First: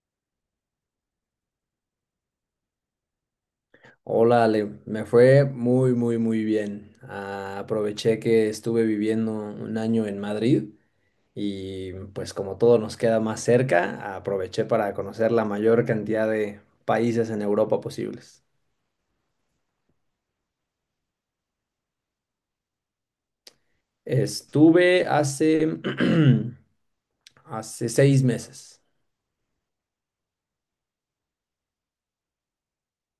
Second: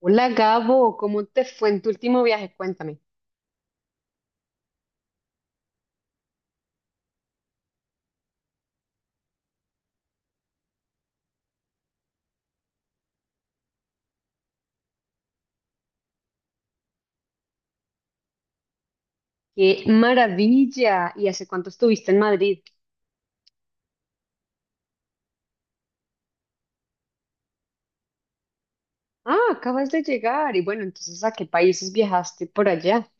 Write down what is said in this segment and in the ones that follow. Hola Gabo, ¿cómo te fue en tu último viaje? Cuéntame. Hola Ale, me fue muy, muy, muy bien. Ah, aproveché que estuve viviendo un año en Madrid y pues como todo nos queda más cerca, aproveché para conocer la mayor cantidad de países en Europa posibles. ¡Qué maravilla! ¿Y hace cuánto estuviste en Madrid? Estuve hace, hace 6 meses. Ah, acabas de llegar. Y bueno, entonces, ¿a qué países viajaste por allá?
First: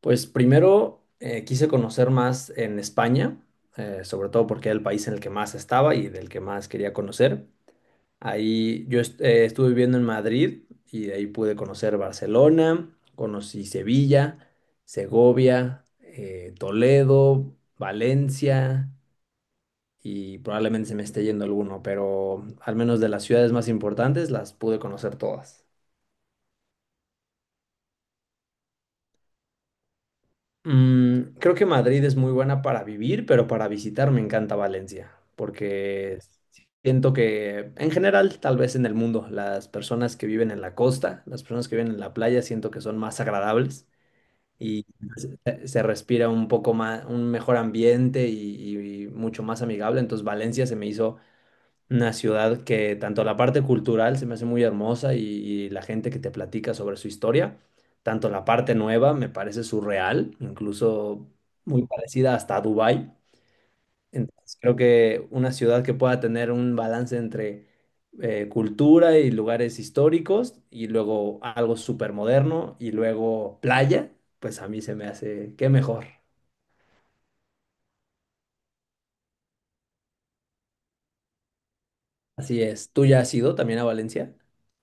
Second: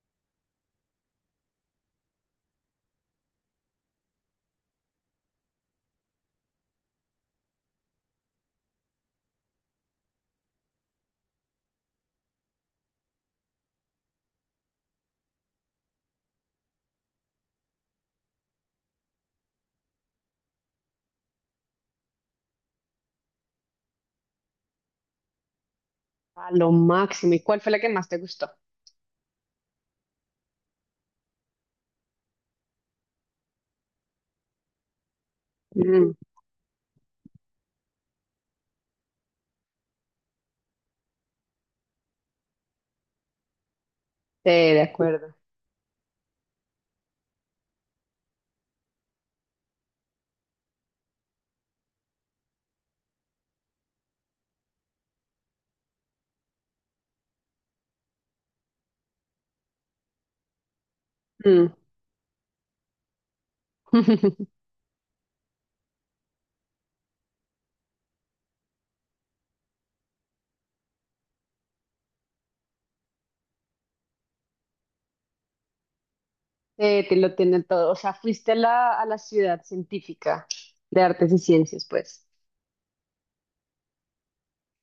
Pues primero quise conocer más en España, sobre todo porque era el país en el que más estaba y del que más quería conocer. Ahí yo estuve viviendo en Madrid y de ahí pude conocer Barcelona, conocí Sevilla, Segovia, Toledo, Valencia y probablemente se me esté yendo alguno, pero al menos de las ciudades más importantes las pude conocer todas. A lo máximo. ¿Y cuál fue la que más te gustó? Creo que Madrid es muy buena para vivir, pero para visitar me encanta Valencia, Mm, sí, porque siento que en general, tal vez en el mundo, las personas que viven en la costa, las personas que viven en la playa, siento que son más agradables de y acuerdo. se respira un poco más, un mejor ambiente y mucho más amigable. Entonces Valencia se me hizo una ciudad que tanto la parte cultural se me hace muy hermosa y la gente que te platica sobre su historia, tanto la parte nueva me parece surreal, incluso Mm. muy parecida hasta a Dubái. Entonces creo que una ciudad que pueda tener un balance entre cultura y lugares históricos y luego algo súper moderno y luego playa, pues a mí se me hace qué mejor. Te lo tiene todo. O sea, fuiste a la ciudad científica de artes y ciencias, pues. Así es. ¿Tú ya has ido también a Valencia?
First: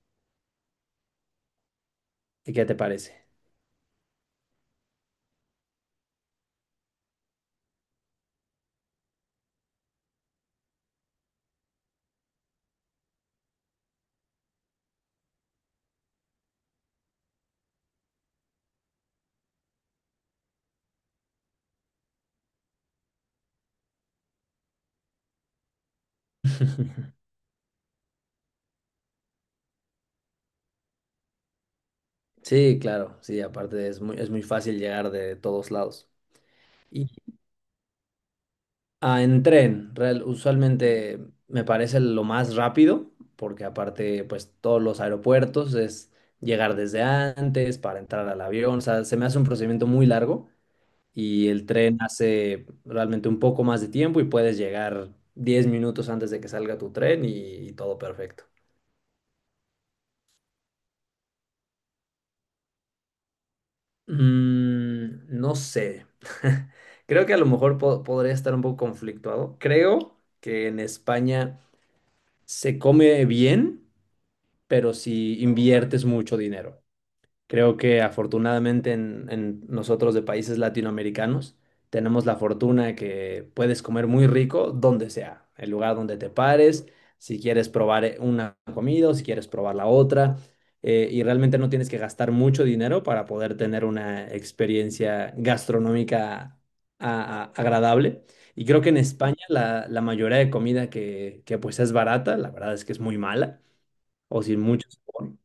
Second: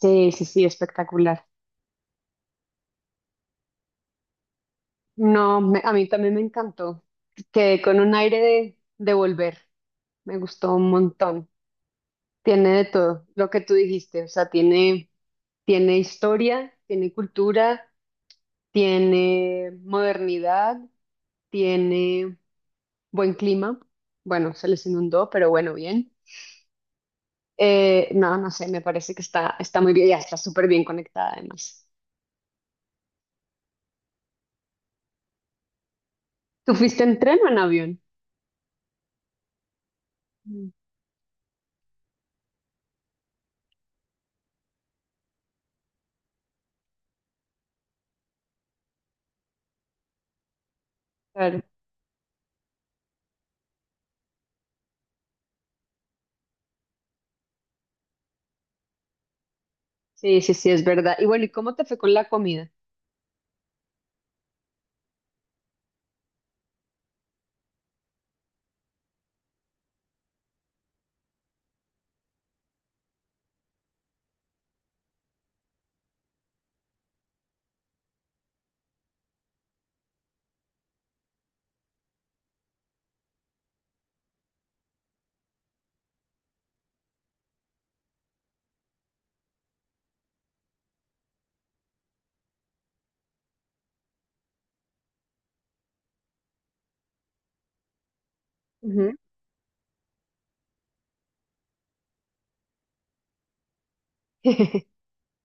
Sí, sí, sí, espectacular. ¿Y qué te parece? No, a mí también me encantó. Quedé con un aire de volver. Me gustó un montón. Tiene de todo lo que tú dijiste, o sea, tiene, tiene historia, tiene cultura, tiene modernidad, tiene buen clima. Bueno, se les inundó, pero bueno, bien. No, no sé, me parece que está, está muy bien, ya está súper bien conectada además. Sí, claro, sí, aparte es muy fácil llegar de todos lados. ¿Tú fuiste Y en tren o en avión? en tren, Mm. usualmente me parece lo más rápido, porque aparte, pues todos los aeropuertos es llegar desde antes para entrar al avión, o sea, se me hace un procedimiento muy largo y Claro. el tren hace realmente un poco más de tiempo y puedes llegar 10 minutos antes de que salga tu tren y todo perfecto. Sí, sí, sí, es verdad. Y bueno, ¿y cómo te fue con la comida? Mm, no sé. Creo que a lo mejor podría estar un poco conflictuado. Creo que en España se come bien, pero si inviertes mucho dinero. Creo que afortunadamente en, nosotros de países latinoamericanos tenemos la fortuna de que puedes comer muy rico donde sea, el lugar donde te pares, si quieres probar una comida o si quieres probar la otra, y realmente no tienes que gastar mucho dinero para poder tener una experiencia gastronómica agradable. Y creo que en Ujú. España la, mayoría de comida que pues es barata, la verdad es que es muy mala o sin mucho sabor.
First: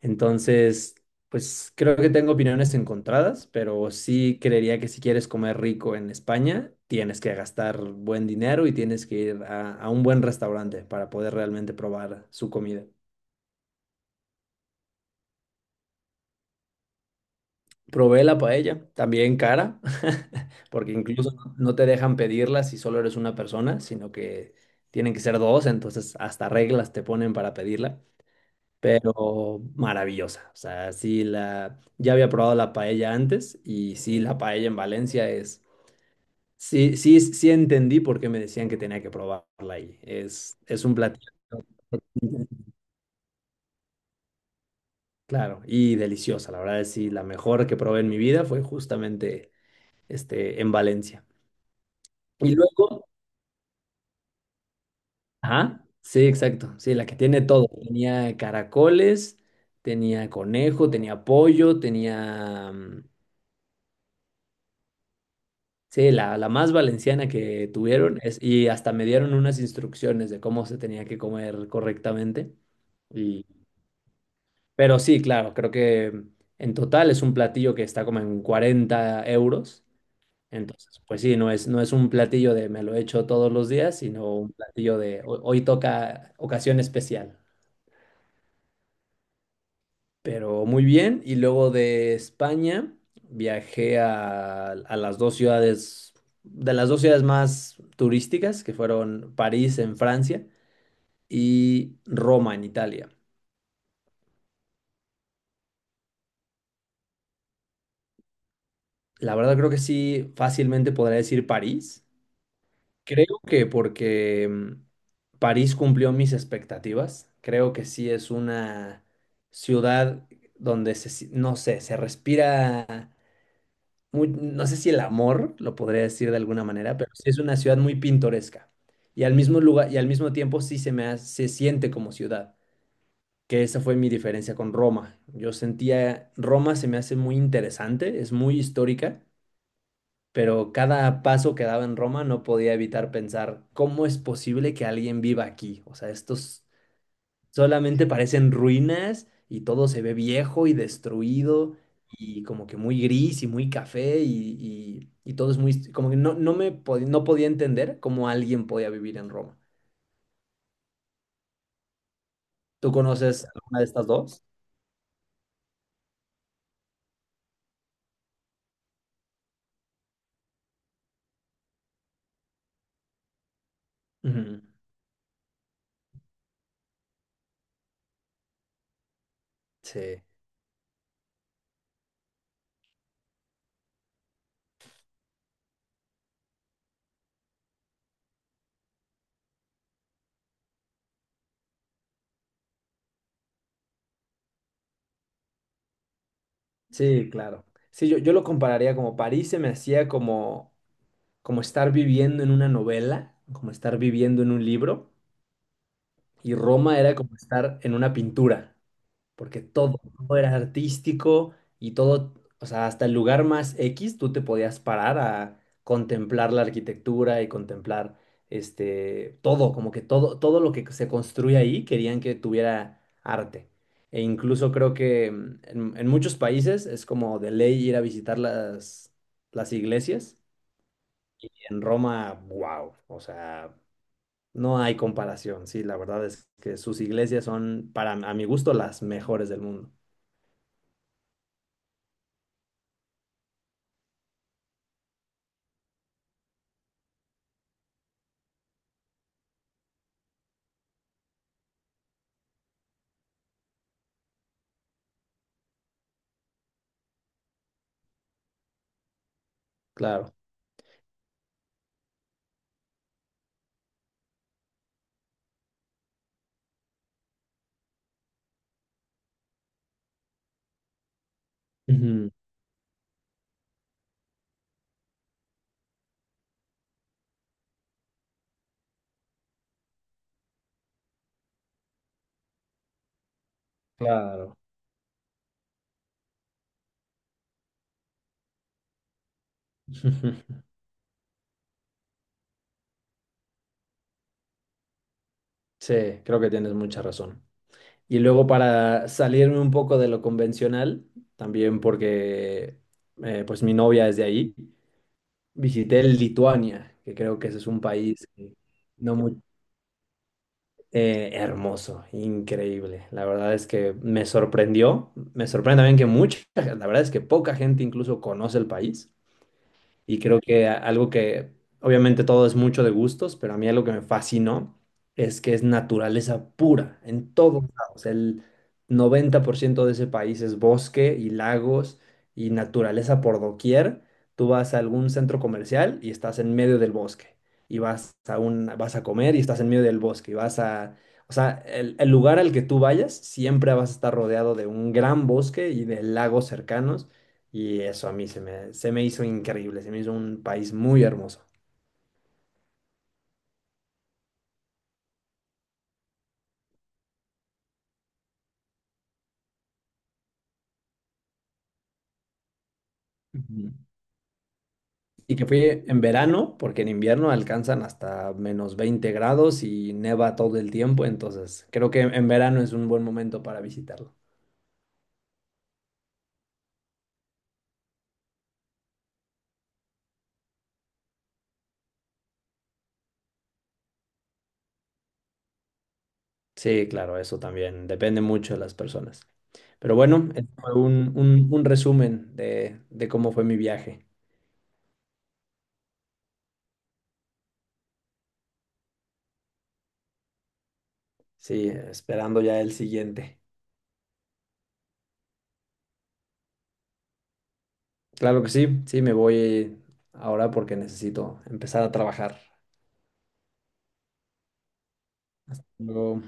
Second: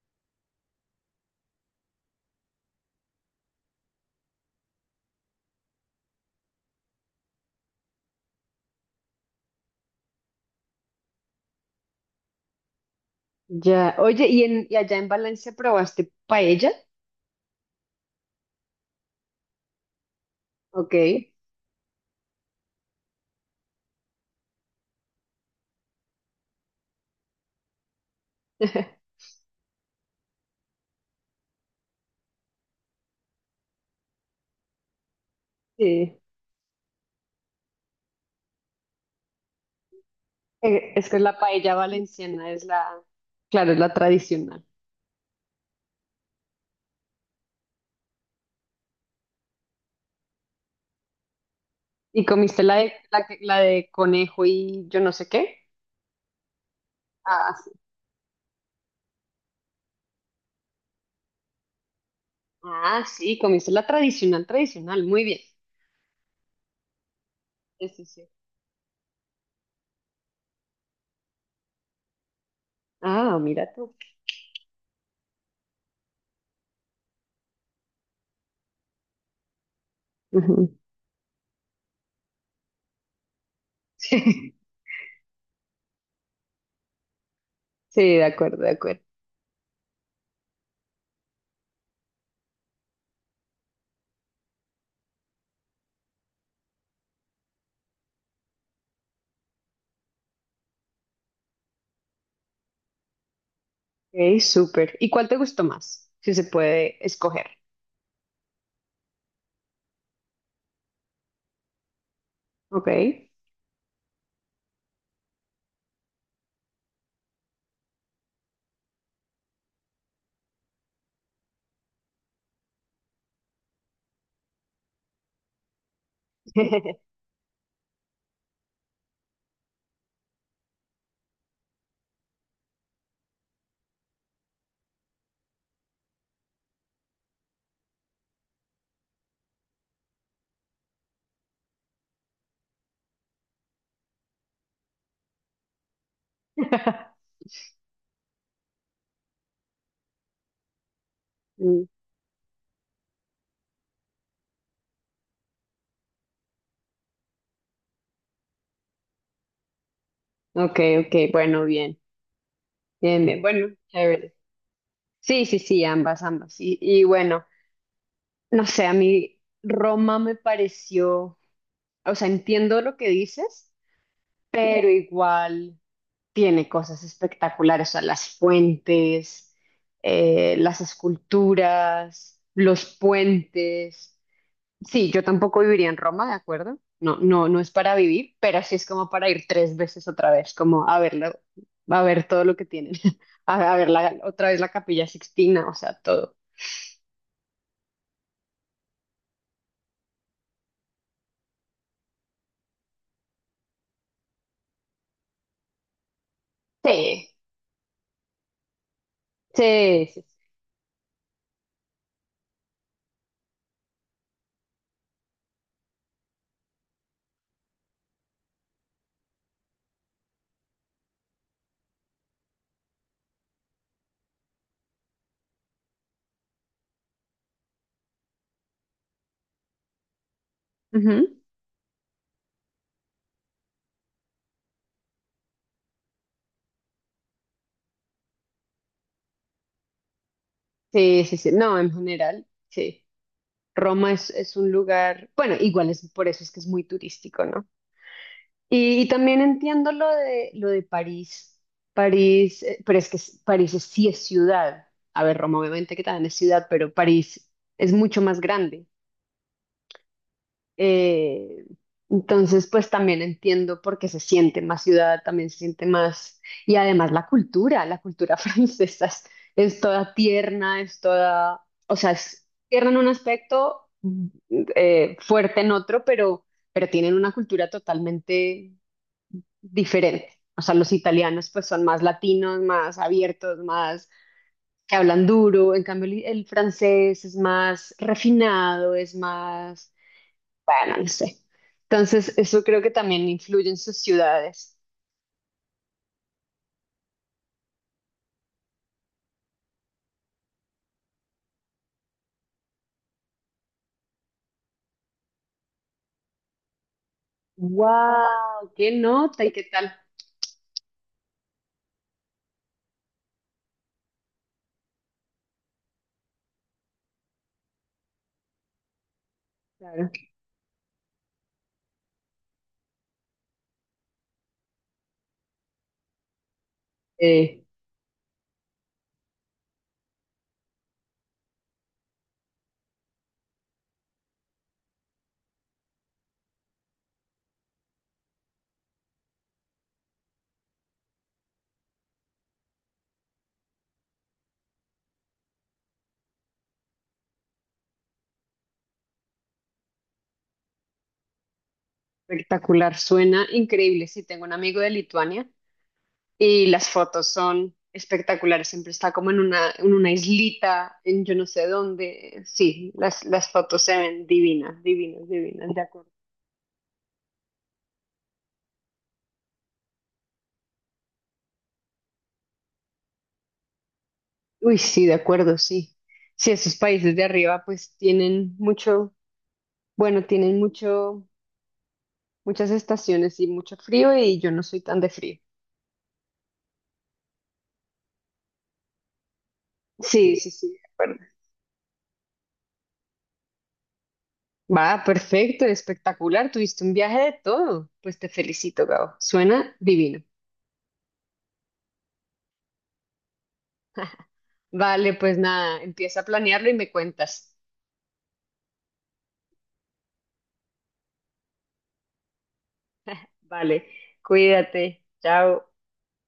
Entonces, pues creo que tengo opiniones encontradas, pero sí creería que si quieres comer rico en España, tienes que gastar buen dinero y tienes que ir a, un buen restaurante para poder realmente probar su comida. Ya, oye, ¿y, en, y allá en Valencia probaste paella? Probé la paella, también cara, porque Ok. incluso no te dejan pedirla si solo eres una persona, sino que tienen que ser dos, entonces hasta reglas te ponen para pedirla. Pero maravillosa. O sea, ya había probado la paella antes y sí, la paella en Valencia es, Sí. sí, sí, sí entendí por qué me decían que tenía que probarla ahí. Es un Es que platillo, la paella valenciana es la, claro, es la tradicional. claro, y deliciosa. La verdad es sí, la mejor que probé en mi vida fue justamente este, en Valencia. ¿Y Y comiste la de, luego, la, la de conejo y yo no sé qué? ajá, sí, exacto, sí, la que tiene Ah, todo. sí. Tenía caracoles, tenía conejo, tenía pollo, tenía. Ah, mm, sí, comiste la tradicional, tradicional. Muy bien. Sí, la, más valenciana que Sí, sí, tuvieron sí. es, y hasta me dieron unas instrucciones de cómo se tenía que comer correctamente. Ah, Y, mira tú. pero sí, claro, creo que en total es un platillo que está como en 40 euros. Ujú. Entonces, pues sí, no es, un platillo de me lo echo todos los días, sino un Sí, platillo de hoy toca ocasión especial. sí, de acuerdo, de acuerdo. Pero muy bien, y luego de España viajé a las dos ciudades, de las dos ciudades más turísticas, que fueron París en Francia y Roma en Italia. Ok, súper. ¿Y cuál te gustó más? Si se puede escoger. La verdad creo que sí, fácilmente podría decir París. Ok. Creo que porque París cumplió mis expectativas. Creo que sí es una ciudad donde se, no sé, se respira no sé si el amor, lo podría decir de alguna manera, pero sí es una ciudad muy pintoresca. Y al mismo lugar, y al mismo tiempo sí se siente como ciudad, que esa fue mi diferencia con Roma. Yo sentía, Roma se me hace muy interesante, es muy histórica, pero cada paso que daba en Roma no podía evitar pensar, ¿cómo es posible que alguien viva aquí? O sea, estos solamente parecen ruinas y todo se ve viejo y destruido Mm. y como que muy gris y muy café y todo es muy. Como que no, no podía entender cómo alguien podía vivir en Roma. Ok, ok, bueno, bien. ¿Tú Bien, bien. conoces Bueno, alguna de estas chévere. dos? Sí, sí, sí, ambas, ambas. Y bueno. No sé, a mí Roma me pareció, o sea, entiendo lo que dices, Ujú. pero igual tiene cosas espectaculares, o sea, las fuentes, Sí, las esculturas, los puentes. Sí, yo tampoco viviría en Roma, ¿de acuerdo? No, no, no es para vivir, pero sí es como para ir tres veces otra vez, como a verlo, a ver todo lo que tienen, a ver otra vez la Capilla Sixtina, o sea, todo. sí, claro. Sí, yo lo compararía como París se me hacía como, como estar viviendo en una novela, como estar viviendo en un libro y Roma era Sí, como estar en una pintura. Porque todo, sí, sí. todo Sí. era artístico y todo, o sea, hasta el lugar más X tú te podías parar a contemplar la arquitectura y contemplar este todo, como que todo, todo lo que se construye ahí querían que tuviera arte. E incluso creo que en, muchos países es como de ley ir a visitar las, iglesias. Ujú. Y en Roma, wow, o sea, no hay comparación. Sí, la verdad es que sus iglesias son, para, a mi gusto, las mejores del mundo. Sí, sí, sí. No, en general, sí. Roma es un lugar, bueno, igual es por eso es que es muy turístico, ¿no? Y también entiendo lo de París. París, pero es que París sí es ciudad. A ver, Roma obviamente que también es ciudad, pero París es mucho más grande. Claro. Eh, entonces, pues también entiendo por qué se siente más ciudad, también se siente más, y además la cultura francesa es toda tierna, es toda, o sea, Ujú. es tierna en un aspecto, mm, fuerte en otro, pero tienen una cultura totalmente diferente. O sea, los italianos pues son más latinos, más abiertos, más Claro. que hablan duro, en cambio el francés es más refinado, es más bueno, no sé. Entonces, eso creo que también influye en sus ciudades. Sí, creo que tienes mucha razón. Y luego para salirme un poco de lo convencional, también porque pues mi novia es de ahí, visité Lituania, que creo que ese es un país que ¡Wow! ¡Qué no muy nota y qué tal! Hermoso, increíble. La verdad es que me sorprendió, me sorprende también que mucha, la verdad es que poca gente incluso conoce el país. Claro. Y creo que algo que, obviamente todo es mucho de gustos, pero a mí algo que me fascinó es que es naturaleza pura en Eh, todos lados. El 90% de ese país es bosque y lagos y naturaleza por doquier. Tú vas a algún centro comercial y estás en medio del bosque. Y vas a comer y estás en medio del bosque. Y vas a, o sea, el lugar al que tú vayas siempre vas a estar rodeado de un gran bosque y de lagos cercanos. Y eso a mí se me hizo increíble, se me hizo un país muy hermoso. Espectacular, suena increíble. Sí, tengo un amigo de Lituania y las fotos son espectaculares. Siempre está como en una islita, en yo no sé dónde. Sí, las Ujú. fotos se ven divinas, divinas, Y que divinas, de fui en acuerdo. verano, porque en invierno alcanzan hasta -20 grados y neva todo el tiempo, entonces creo que en verano es un buen momento para visitarlo. Uy, sí, de acuerdo, sí. Sí, esos países de arriba pues tienen mucho, bueno, tienen mucho muchas estaciones y mucho frío y yo no soy tan de frío. Sí, claro, eso también depende mucho de las personas. Pero bueno, Sí, sí, este sí, fue de acuerdo. Un resumen de cómo fue mi viaje. Va, perfecto, espectacular. Tuviste un viaje de todo. Pues te felicito, Gabo. Suena divino. Sí, esperando ya el siguiente. Vale, pues nada, empieza a planearlo y me cuentas. Claro que sí, sí, me voy ahora porque necesito empezar a trabajar. Vale, cuídate. Chao. Luego